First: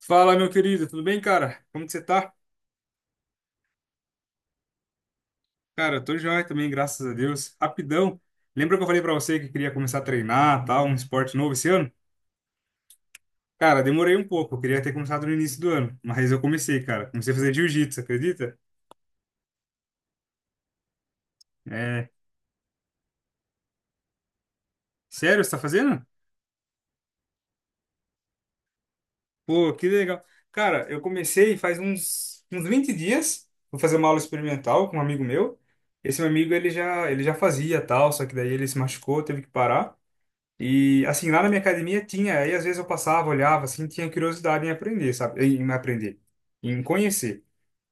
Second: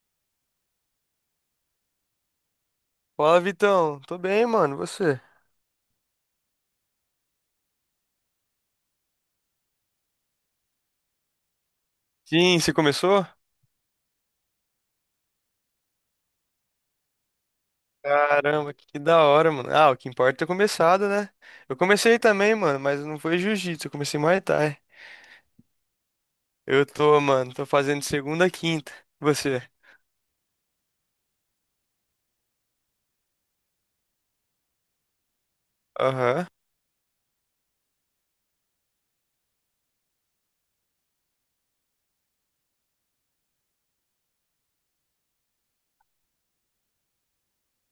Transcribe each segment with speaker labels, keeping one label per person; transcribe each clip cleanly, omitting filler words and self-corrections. Speaker 1: Fala, meu querido, tudo bem, cara? Como que você tá?
Speaker 2: Fala, Vitão. Tô bem, mano. E você?
Speaker 1: Cara, eu tô joia também, graças a Deus. Rapidão. Lembra que eu falei pra você que queria começar a treinar, tal, um esporte novo esse ano?
Speaker 2: Sim, você começou?
Speaker 1: Cara, demorei um pouco, eu queria ter começado no início do ano, mas eu comecei, cara. Comecei a fazer jiu-jitsu, acredita?
Speaker 2: Caramba, que da hora, mano. Ah, o que importa é ter começado, né? Eu
Speaker 1: É,
Speaker 2: comecei também, mano, mas não foi jiu-jitsu, eu comecei Muay Thai.
Speaker 1: sério, você tá fazendo?
Speaker 2: Eu tô, mano, tô fazendo segunda, a quinta. E você?
Speaker 1: Pô, que legal. Cara, eu comecei faz uns 20 dias. Vou fazer uma aula experimental com um amigo meu. Esse meu
Speaker 2: Aham,
Speaker 1: amigo, ele já fazia, tal, só que daí ele se machucou, teve que parar. E, assim, lá na minha academia tinha, aí às vezes eu passava, olhava, assim, tinha curiosidade em aprender, sabe? Em aprender, em conhecer.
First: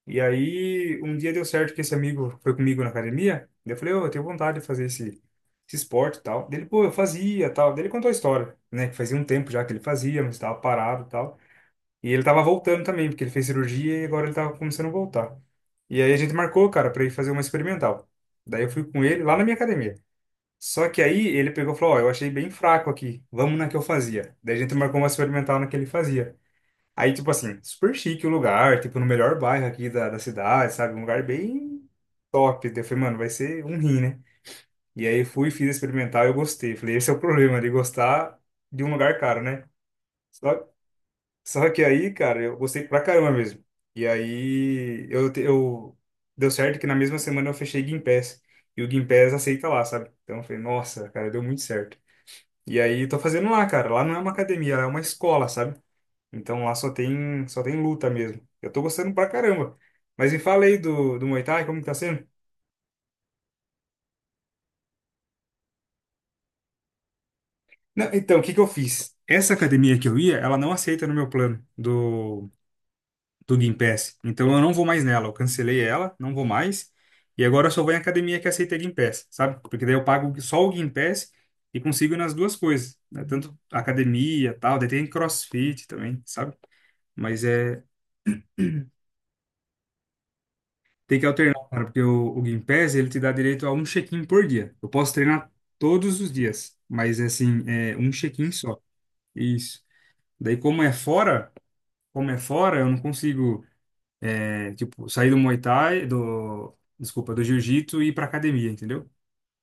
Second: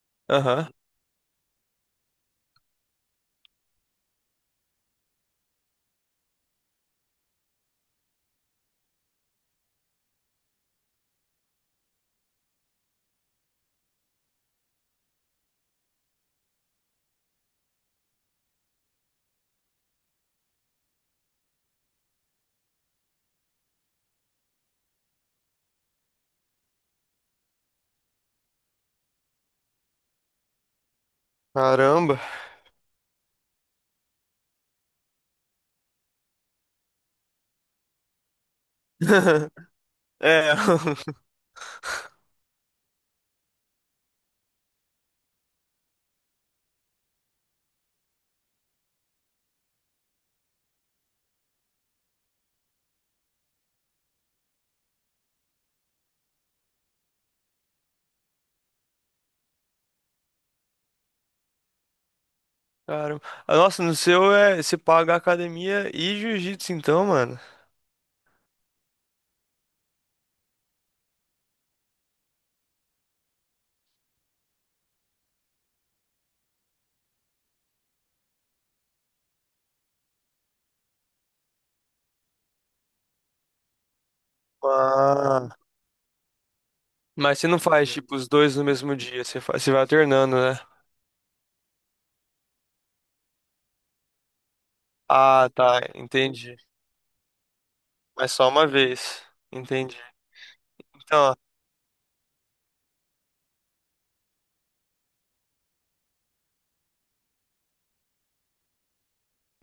Speaker 1: E
Speaker 2: aham.
Speaker 1: aí, um dia deu certo que esse amigo foi comigo na academia, daí eu falei, ô, eu tenho vontade de fazer esse esporte e tal. Dele, pô, eu fazia tal. Daí ele contou a história, né? Que fazia um tempo já que ele fazia, mas estava parado e tal. E ele tava voltando também, porque ele fez cirurgia e agora ele tava começando a voltar. E aí a gente marcou, cara, pra ir fazer uma experimental. Daí eu fui com ele lá na minha academia. Só que aí ele pegou e falou, ó, eu achei bem fraco aqui, vamos na que eu fazia. Daí a gente marcou uma experimental na que ele fazia. Aí, tipo assim, super chique o lugar, tipo, no melhor bairro aqui da cidade, sabe? Um lugar bem
Speaker 2: Caramba.
Speaker 1: top. Daí eu falei, mano, vai ser um rim, né? E aí fui, fiz a experimental e eu gostei. Falei, esse é o problema de gostar de um lugar caro, né?
Speaker 2: É,
Speaker 1: Só, só que aí, cara, eu gostei pra caramba mesmo. E aí, Deu certo que na mesma semana eu fechei Gympass. E o Gympass aceita lá, sabe? Então eu falei, nossa, cara, deu muito certo. E aí tô fazendo lá, cara. Lá não é uma academia, lá é uma escola, sabe? Então lá só tem luta mesmo. Eu tô gostando pra caramba. Mas me fala aí do Muay Thai, como que tá sendo?
Speaker 2: caramba. Ah, nossa, no seu é, você paga academia e jiu-jitsu então, mano.
Speaker 1: Não, então, o que que eu fiz? Essa academia que eu ia, ela não aceita no meu plano do Gympass. Então eu não vou mais nela. Eu cancelei ela, não vou mais. E agora eu só vou em academia que aceita Gympass, sabe? Porque daí eu pago só o Gympass e consigo ir nas duas coisas, né? Tanto academia, tal, daí tem
Speaker 2: Ah.
Speaker 1: CrossFit também, sabe?
Speaker 2: Mas
Speaker 1: Mas
Speaker 2: você não
Speaker 1: é,
Speaker 2: faz, tipo, os dois no mesmo dia, você faz, você vai alternando, né?
Speaker 1: tem que alternar, cara, porque o Gympass, ele te dá direito a um check-in por dia. Eu posso treinar
Speaker 2: Ah, tá,
Speaker 1: todos os
Speaker 2: entendi.
Speaker 1: dias, mas assim, é um
Speaker 2: Mas só
Speaker 1: check-in
Speaker 2: uma
Speaker 1: só.
Speaker 2: vez.
Speaker 1: Isso.
Speaker 2: Entendi.
Speaker 1: Daí, como é
Speaker 2: Então,
Speaker 1: fora, como é fora, eu não consigo, é, tipo, sair do Muay Thai, do, desculpa, do jiu-jitsu e ir pra academia, entendeu?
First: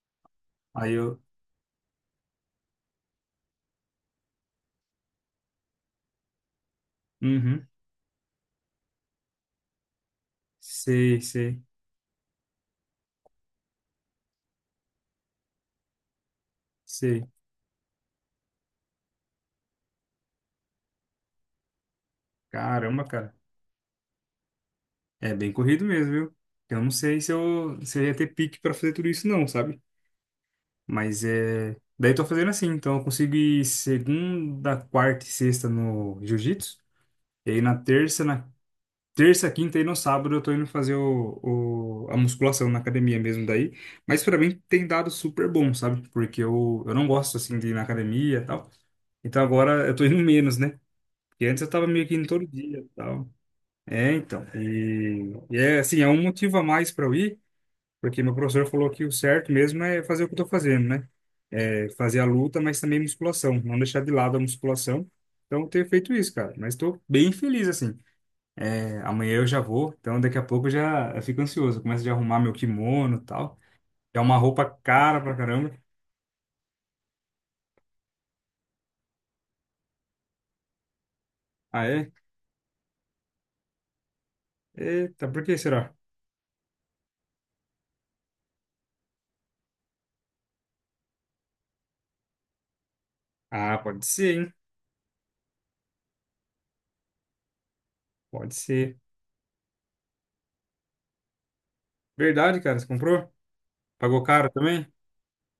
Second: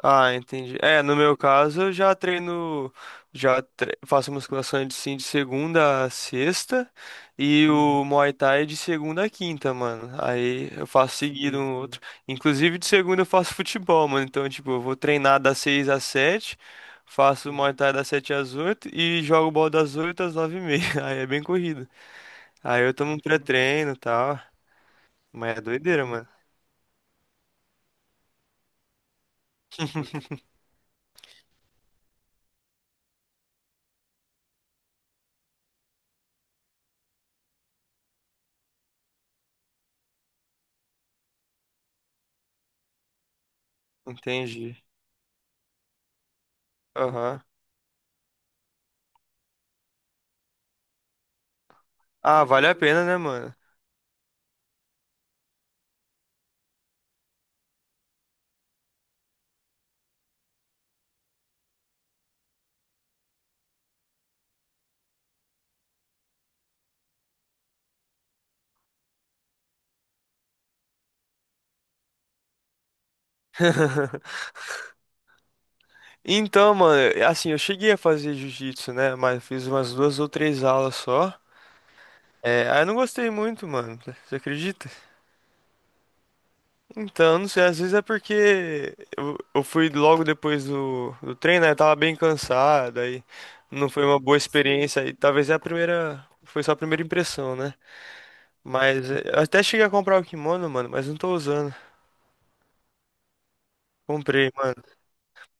Speaker 2: ah, entendi.
Speaker 1: Aí
Speaker 2: É, no
Speaker 1: eu,
Speaker 2: meu caso, eu já treino, faço musculação de sim de segunda a sexta
Speaker 1: uhum,
Speaker 2: e o Muay Thai de segunda a quinta, mano. Aí eu faço
Speaker 1: sei,
Speaker 2: seguido
Speaker 1: sei,
Speaker 2: um outro. Inclusive de segunda eu faço futebol, mano. Então, tipo, eu vou treinar das seis às sete,
Speaker 1: sei.
Speaker 2: faço Muay Thai das sete às oito e jogo bola das oito às nove e meia. Aí é bem corrido. Aí eu
Speaker 1: Caramba,
Speaker 2: tomo um
Speaker 1: cara.
Speaker 2: pré-treino e tal.
Speaker 1: É bem
Speaker 2: Mas é
Speaker 1: corrido
Speaker 2: doideira,
Speaker 1: mesmo,
Speaker 2: mano.
Speaker 1: viu? Eu não sei se eu ia ter pique pra fazer tudo isso, não, sabe? Mas é. Daí eu tô fazendo assim, então eu consigo ir segunda, quarta e sexta no jiu-jitsu. E aí na terça, quinta e no sábado eu tô indo fazer a musculação na academia mesmo daí. Mas pra mim
Speaker 2: Entendi.
Speaker 1: tem dado super bom, sabe? Porque eu não gosto
Speaker 2: Aham.
Speaker 1: assim de ir na academia e tal. Então agora eu tô indo menos, né? Porque antes eu tava meio que indo
Speaker 2: Ah,
Speaker 1: todo
Speaker 2: vale a
Speaker 1: dia e
Speaker 2: pena, né,
Speaker 1: tal.
Speaker 2: mano?
Speaker 1: É, então. E é assim, é um motivo a mais pra eu ir. Porque meu professor falou que o certo mesmo é fazer o que eu tô fazendo, né? É fazer a luta, mas também musculação, não deixar de lado a musculação. Então, eu tenho feito isso, cara. Mas estou bem feliz, assim. É, amanhã eu já vou, então daqui a pouco eu fico ansioso. Eu começo a arrumar meu kimono e tal. É uma roupa cara pra caramba.
Speaker 2: Então, mano, é, assim, eu cheguei a fazer jiu-jitsu, né? Mas fiz umas duas ou três aulas só.
Speaker 1: Ah, é?
Speaker 2: É, aí eu não gostei muito, mano. Você acredita?
Speaker 1: Eita, por que será?
Speaker 2: Então, não sei, às vezes é porque eu fui logo depois do treino, né? Eu tava bem cansado, aí
Speaker 1: Ah,
Speaker 2: não foi
Speaker 1: pode
Speaker 2: uma
Speaker 1: ser,
Speaker 2: boa
Speaker 1: hein?
Speaker 2: experiência. E talvez é a primeira. Foi só a primeira impressão, né?
Speaker 1: Pode ser.
Speaker 2: Mas é, eu até cheguei a comprar o kimono, mano, mas não tô usando.
Speaker 1: Verdade, cara, você comprou? Pagou caro
Speaker 2: Comprei.
Speaker 1: também?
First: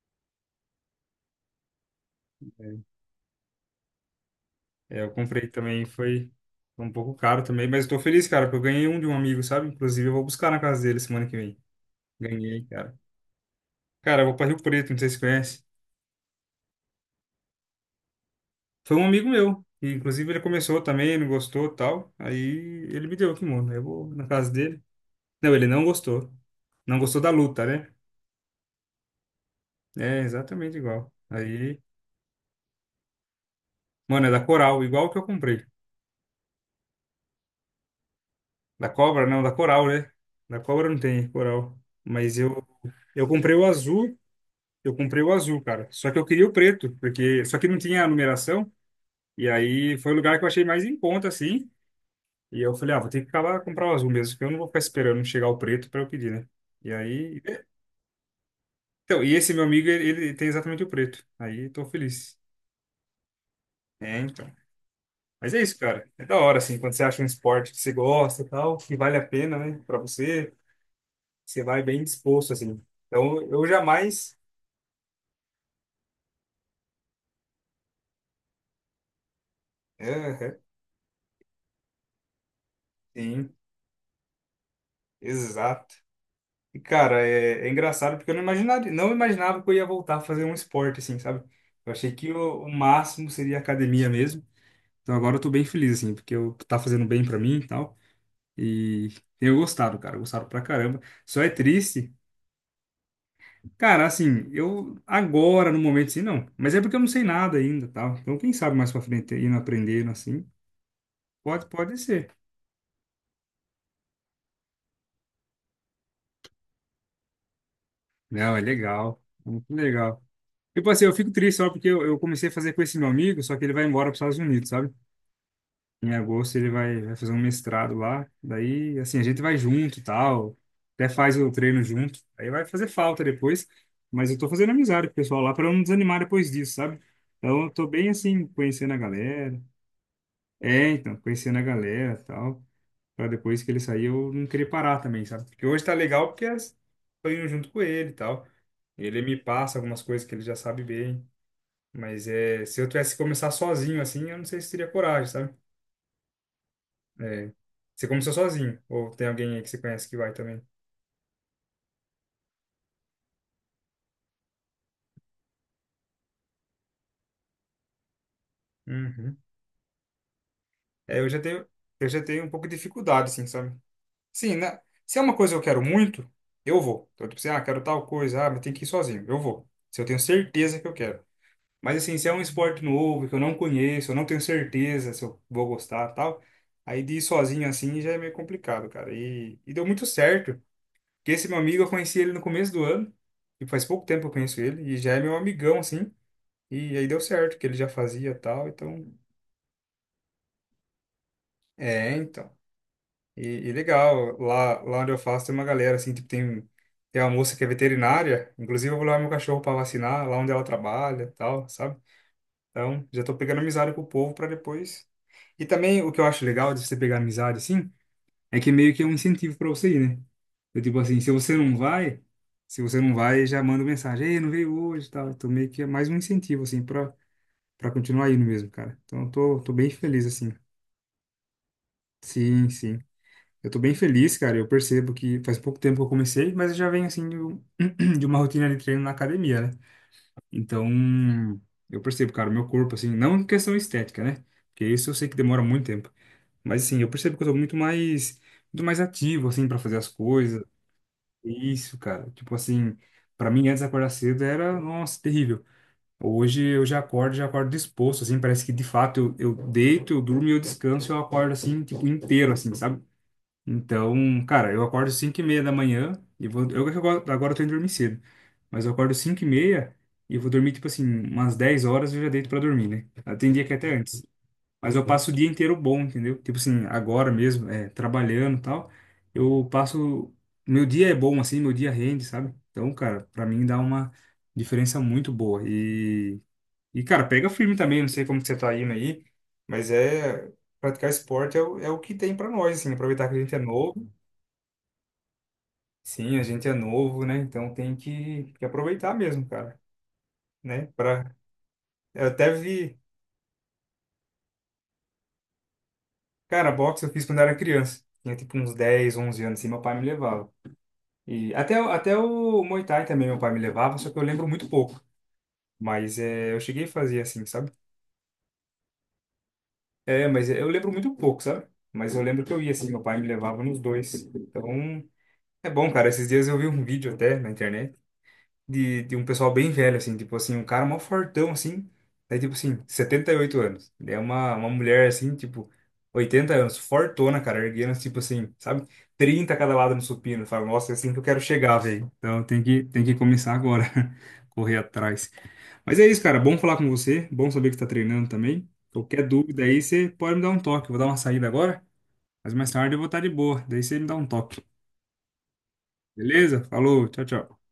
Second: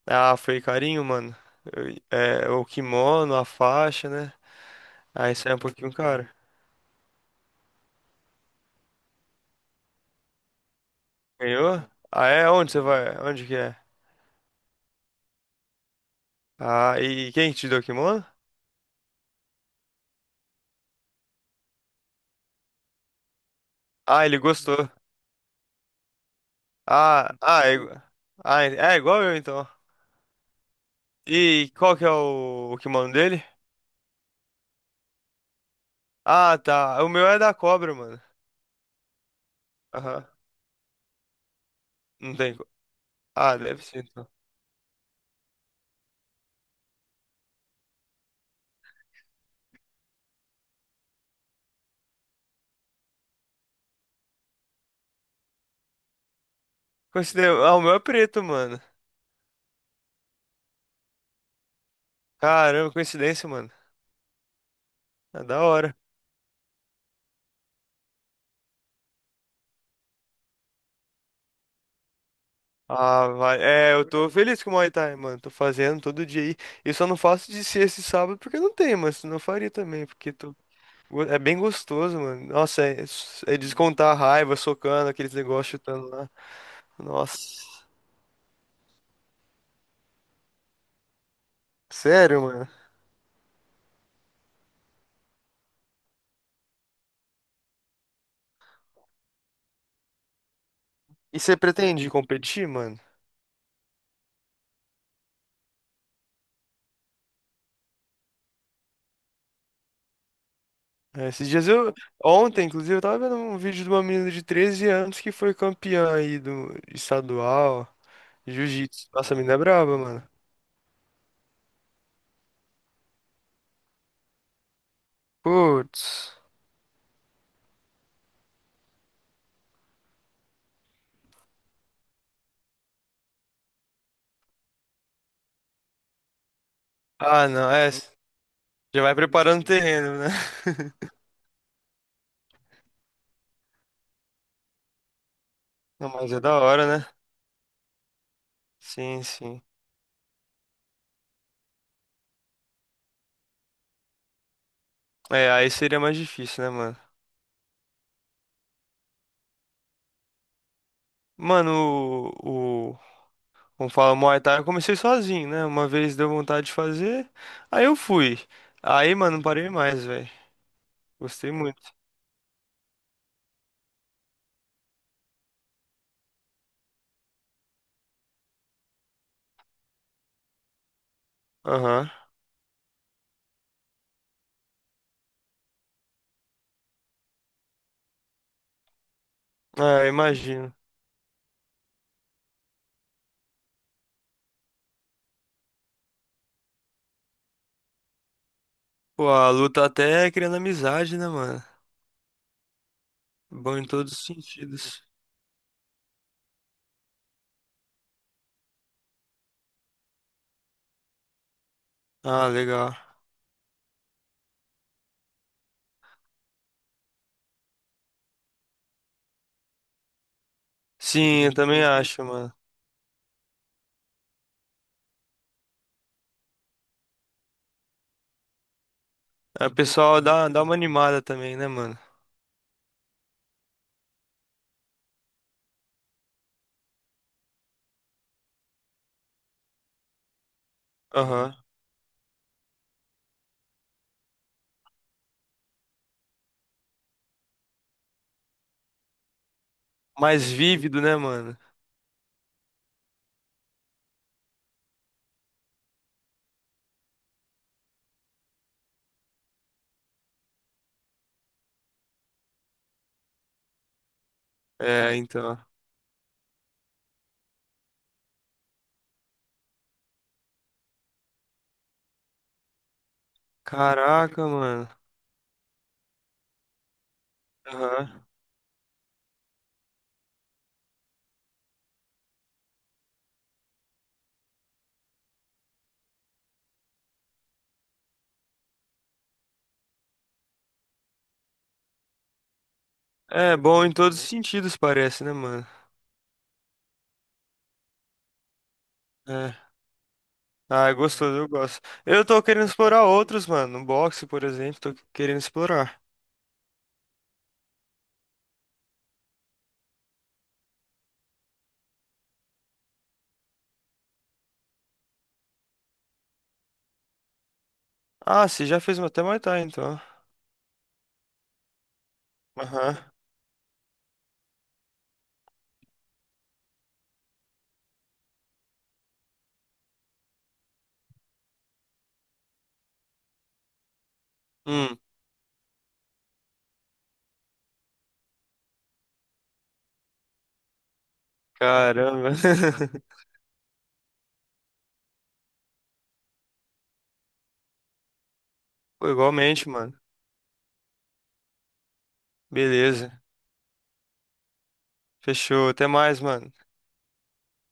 Speaker 2: Ah, foi carinho, mano. Eu- é, o kimono, a faixa, né?
Speaker 1: É, eu
Speaker 2: Aí
Speaker 1: comprei
Speaker 2: sai um
Speaker 1: também,
Speaker 2: pouquinho caro.
Speaker 1: foi um pouco caro também, mas eu tô feliz, cara, porque eu ganhei um de um amigo, sabe? Inclusive, eu vou buscar na casa dele semana que vem.
Speaker 2: Ganhou? Ah, é?
Speaker 1: Ganhei,
Speaker 2: Onde você
Speaker 1: cara.
Speaker 2: vai? Onde que é?
Speaker 1: Cara, eu vou pra Rio Preto, não sei se você conhece.
Speaker 2: Ah, e quem te deu o kimono?
Speaker 1: Foi um amigo meu, e, inclusive ele começou também, não gostou e tal. Aí ele me deu aqui, mano. Eu vou na
Speaker 2: Ah, ele
Speaker 1: casa dele.
Speaker 2: gostou.
Speaker 1: Não, ele não gostou. Não gostou da
Speaker 2: Ah,
Speaker 1: luta,
Speaker 2: ah, é,
Speaker 1: né?
Speaker 2: ah, é igual eu então.
Speaker 1: É exatamente igual.
Speaker 2: E
Speaker 1: Aí,
Speaker 2: qual que é o kimono dele?
Speaker 1: mano, é da Coral, igual o que eu comprei.
Speaker 2: Ah, tá. O meu é da cobra, mano.
Speaker 1: Da Cobra, não, da Coral, né?
Speaker 2: Aham.
Speaker 1: Da Cobra não tem Coral.
Speaker 2: Não
Speaker 1: Mas
Speaker 2: tem.
Speaker 1: eu, eu comprei
Speaker 2: Ah,
Speaker 1: o
Speaker 2: deve ser
Speaker 1: azul.
Speaker 2: então.
Speaker 1: Eu comprei o azul, cara. Só que eu queria o preto, porque só que não tinha a numeração. E aí foi o lugar que eu achei mais em conta, assim. E eu falei, ah, vou ter que acabar comprar o azul mesmo, porque eu não vou ficar esperando chegar o preto para eu pedir, né? E aí.
Speaker 2: Coincidência. Ah, o meu é preto, mano.
Speaker 1: Então, e esse meu amigo, ele tem exatamente o preto. Aí tô feliz.
Speaker 2: Caramba, coincidência, mano.
Speaker 1: É, então.
Speaker 2: É
Speaker 1: Mas
Speaker 2: da
Speaker 1: é isso,
Speaker 2: hora.
Speaker 1: cara. É da hora, assim, quando você acha um esporte que você gosta e tal, que vale a pena, né, pra você, você vai bem disposto, assim.
Speaker 2: Ah,
Speaker 1: Então,
Speaker 2: vai.
Speaker 1: eu
Speaker 2: É, eu tô
Speaker 1: jamais.
Speaker 2: feliz com o Muay Thai, mano. Tô fazendo todo dia aí. Eu só não faço de ser esse sábado porque não tem, mas senão eu faria também, porque tô...
Speaker 1: Aham,
Speaker 2: é bem gostoso, mano. Nossa, é,
Speaker 1: sim,
Speaker 2: é descontar a raiva, socando aqueles negócios,
Speaker 1: exato.
Speaker 2: chutando lá.
Speaker 1: E, cara,
Speaker 2: Nossa.
Speaker 1: é, é engraçado porque eu não imaginaria, não imaginava que eu ia voltar a fazer um esporte, assim, sabe? Eu achei que
Speaker 2: Sério,
Speaker 1: o,
Speaker 2: mano.
Speaker 1: o máximo seria academia mesmo. Então agora eu tô bem feliz, assim, porque eu, tá fazendo bem pra mim e tal. E tenho gostado, cara, gostado pra caramba.
Speaker 2: E
Speaker 1: Só é
Speaker 2: você pretende
Speaker 1: triste,
Speaker 2: competir, mano?
Speaker 1: cara, assim, eu agora, no momento, assim, não. Mas é porque eu não sei nada ainda, tal. Então quem sabe mais pra frente, indo aprendendo, assim,
Speaker 2: É, esses
Speaker 1: pode,
Speaker 2: dias eu.
Speaker 1: pode ser.
Speaker 2: Ontem, inclusive, eu tava vendo um vídeo de uma menina de 13 anos que foi campeã aí do estadual,
Speaker 1: Não, é
Speaker 2: jiu-jitsu.
Speaker 1: legal,
Speaker 2: Nossa, a
Speaker 1: é
Speaker 2: menina é
Speaker 1: muito
Speaker 2: braba,
Speaker 1: legal.
Speaker 2: mano.
Speaker 1: Tipo assim, eu fico triste só porque eu comecei a fazer com esse meu amigo, só que ele vai embora para os Estados Unidos, sabe? Em
Speaker 2: Putz.
Speaker 1: agosto ele vai, vai fazer um mestrado lá. Daí, assim, a gente vai junto e tal. Até faz o treino junto. Aí vai fazer falta depois. Mas eu tô fazendo amizade com o pessoal lá pra eu não desanimar depois disso, sabe?
Speaker 2: Ah,
Speaker 1: Então eu
Speaker 2: não,
Speaker 1: tô
Speaker 2: é.
Speaker 1: bem assim, conhecendo a
Speaker 2: Já vai
Speaker 1: galera.
Speaker 2: preparando o terreno, né?
Speaker 1: É, então, conhecendo a galera e tal. Pra depois que ele sair eu não querer parar também, sabe? Porque hoje tá
Speaker 2: Não,
Speaker 1: legal
Speaker 2: mas é
Speaker 1: porque
Speaker 2: da
Speaker 1: as-
Speaker 2: hora, né?
Speaker 1: tô indo junto com ele e tal.
Speaker 2: Sim,
Speaker 1: Ele me
Speaker 2: sim.
Speaker 1: passa algumas coisas que ele já sabe bem. Mas é, se eu tivesse que começar sozinho assim, eu não sei se teria coragem,
Speaker 2: É,
Speaker 1: sabe?
Speaker 2: aí seria mais difícil, né, mano?
Speaker 1: É. Você começou sozinho? Ou tem alguém aí que você conhece que vai também?
Speaker 2: Mano, o como fala, Muay Thai, eu comecei sozinho, né? Uma vez deu vontade de fazer, aí eu fui. Aí,
Speaker 1: Uhum.
Speaker 2: mano, não parei mais, velho.
Speaker 1: É, eu já
Speaker 2: Gostei
Speaker 1: tenho,
Speaker 2: muito.
Speaker 1: eu já tenho um pouco de dificuldade, assim, sabe? Sim, né? Se é uma coisa que eu quero muito, eu vou. Então, tipo assim, ah, quero tal coisa, ah, mas tem que ir sozinho. Eu vou. Se eu tenho certeza que eu quero. Mas,
Speaker 2: Aham.
Speaker 1: assim, se é um esporte novo, que eu não conheço, eu não tenho certeza se eu vou gostar tal, aí de ir sozinho assim já é meio complicado, cara. E deu muito
Speaker 2: É,
Speaker 1: certo.
Speaker 2: imagino.
Speaker 1: Porque esse meu amigo, eu conheci ele no começo do ano, e faz pouco tempo que eu conheço ele, e já é meu amigão, assim. E aí deu certo, que ele já fazia e tal, então.
Speaker 2: Pô, a luta até é criando amizade, né, mano?
Speaker 1: É, então. E, e
Speaker 2: Bom em todos os
Speaker 1: legal, lá, lá
Speaker 2: sentidos.
Speaker 1: onde eu faço tem uma galera, assim, tipo, tem, tem uma moça que é veterinária, inclusive eu vou levar meu cachorro pra vacinar, lá onde ela trabalha e tal, sabe?
Speaker 2: Ah, legal.
Speaker 1: Então, já tô pegando amizade com o povo pra depois. E também o que eu acho legal de você pegar amizade, assim, é que meio que é um incentivo pra você ir, né? Eu, tipo assim, se
Speaker 2: Sim, eu
Speaker 1: você não
Speaker 2: também
Speaker 1: vai,
Speaker 2: acho, mano.
Speaker 1: se você não vai, já manda mensagem, ei, não veio hoje e tal. Então, meio que é mais um incentivo, assim, pra, pra continuar indo mesmo, cara. Então, eu tô,
Speaker 2: É, o
Speaker 1: tô bem
Speaker 2: pessoal
Speaker 1: feliz,
Speaker 2: dá,
Speaker 1: assim.
Speaker 2: dá uma animada também, né, mano?
Speaker 1: Sim, sim. Eu tô bem feliz, cara. Eu percebo que faz pouco tempo que eu comecei, mas eu já venho assim de uma rotina de treino na academia, né? Então,
Speaker 2: Aham.
Speaker 1: eu percebo, cara, o meu corpo, assim, não em questão estética, né? Porque isso eu sei que demora muito tempo. Mas assim, eu percebo que eu tô muito mais ativo, assim, pra fazer as
Speaker 2: Mais
Speaker 1: coisas.
Speaker 2: vívido, né, mano?
Speaker 1: Isso, cara. Tipo assim, pra mim antes de acordar cedo era, nossa, terrível. Hoje eu já acordo disposto, assim, parece que de fato eu deito, eu durmo e eu descanso, eu acordo assim, tipo, inteiro, assim, sabe? Então, cara, eu acordo
Speaker 2: É,
Speaker 1: 5 e
Speaker 2: então.
Speaker 1: meia da manhã e vou. Eu que agora eu tô indo dormir cedo. Mas eu acordo 5h30 e vou dormir, tipo assim, umas 10 horas eu já deito pra dormir, né? Ah, tem dia que é até antes.
Speaker 2: Caraca, mano.
Speaker 1: Mas eu passo o dia inteiro bom, entendeu? Tipo assim, agora mesmo, é,
Speaker 2: Aham.
Speaker 1: trabalhando e tal. Eu passo. Meu dia é bom, assim, meu dia rende, sabe? Então, cara, pra mim dá uma diferença muito boa. E cara, pega firme também, não sei como que você tá indo aí, mas é. Praticar esporte é o que tem pra nós, assim, aproveitar que a gente
Speaker 2: É
Speaker 1: é
Speaker 2: bom em
Speaker 1: novo.
Speaker 2: todos os sentidos, parece, né, mano?
Speaker 1: Sim, a gente é novo, né? Então tem que aproveitar mesmo,
Speaker 2: É.
Speaker 1: cara, né?
Speaker 2: Ah, é
Speaker 1: Pra...
Speaker 2: gostoso, eu gosto. Eu
Speaker 1: Eu
Speaker 2: tô
Speaker 1: até
Speaker 2: querendo
Speaker 1: vi,
Speaker 2: explorar outros, mano. No boxe, por exemplo, tô querendo explorar.
Speaker 1: cara, boxe eu fiz quando era criança. Tinha tipo uns 10, 11 anos, assim, meu pai me levava. E até, o- até o Muay Thai também meu pai me levava, só que eu lembro muito pouco. Mas é, eu cheguei a fazer assim, sabe?
Speaker 2: Ah, você já fez até Muay Thai, então.
Speaker 1: É, mas eu lembro muito pouco, sabe? Mas eu lembro que eu ia assim,
Speaker 2: Aham.
Speaker 1: meu pai me levava nos dois. Então, é bom, cara. Esses dias eu vi um vídeo até na internet de um pessoal bem velho, assim, tipo assim, um cara mó fortão, assim, daí tipo assim, 78 anos. Daí é uma
Speaker 2: Hum,
Speaker 1: mulher, assim, tipo, 80 anos, fortona, cara, erguendo, tipo assim, sabe? 30 cada lado no supino. Fala, nossa, é assim que eu quero chegar, velho.
Speaker 2: caramba.
Speaker 1: Então tem que começar agora, correr atrás. Mas é isso, cara, bom falar com você, bom saber que você tá treinando também.
Speaker 2: Pô,
Speaker 1: Qualquer dúvida
Speaker 2: igualmente,
Speaker 1: aí,
Speaker 2: mano.
Speaker 1: você pode me dar um toque. Eu vou dar uma saída agora, mas mais tarde eu vou estar
Speaker 2: Beleza.
Speaker 1: de boa. Daí você me dá um toque.
Speaker 2: Fechou. Até mais, mano.
Speaker 1: Beleza? Falou, tchau, tchau.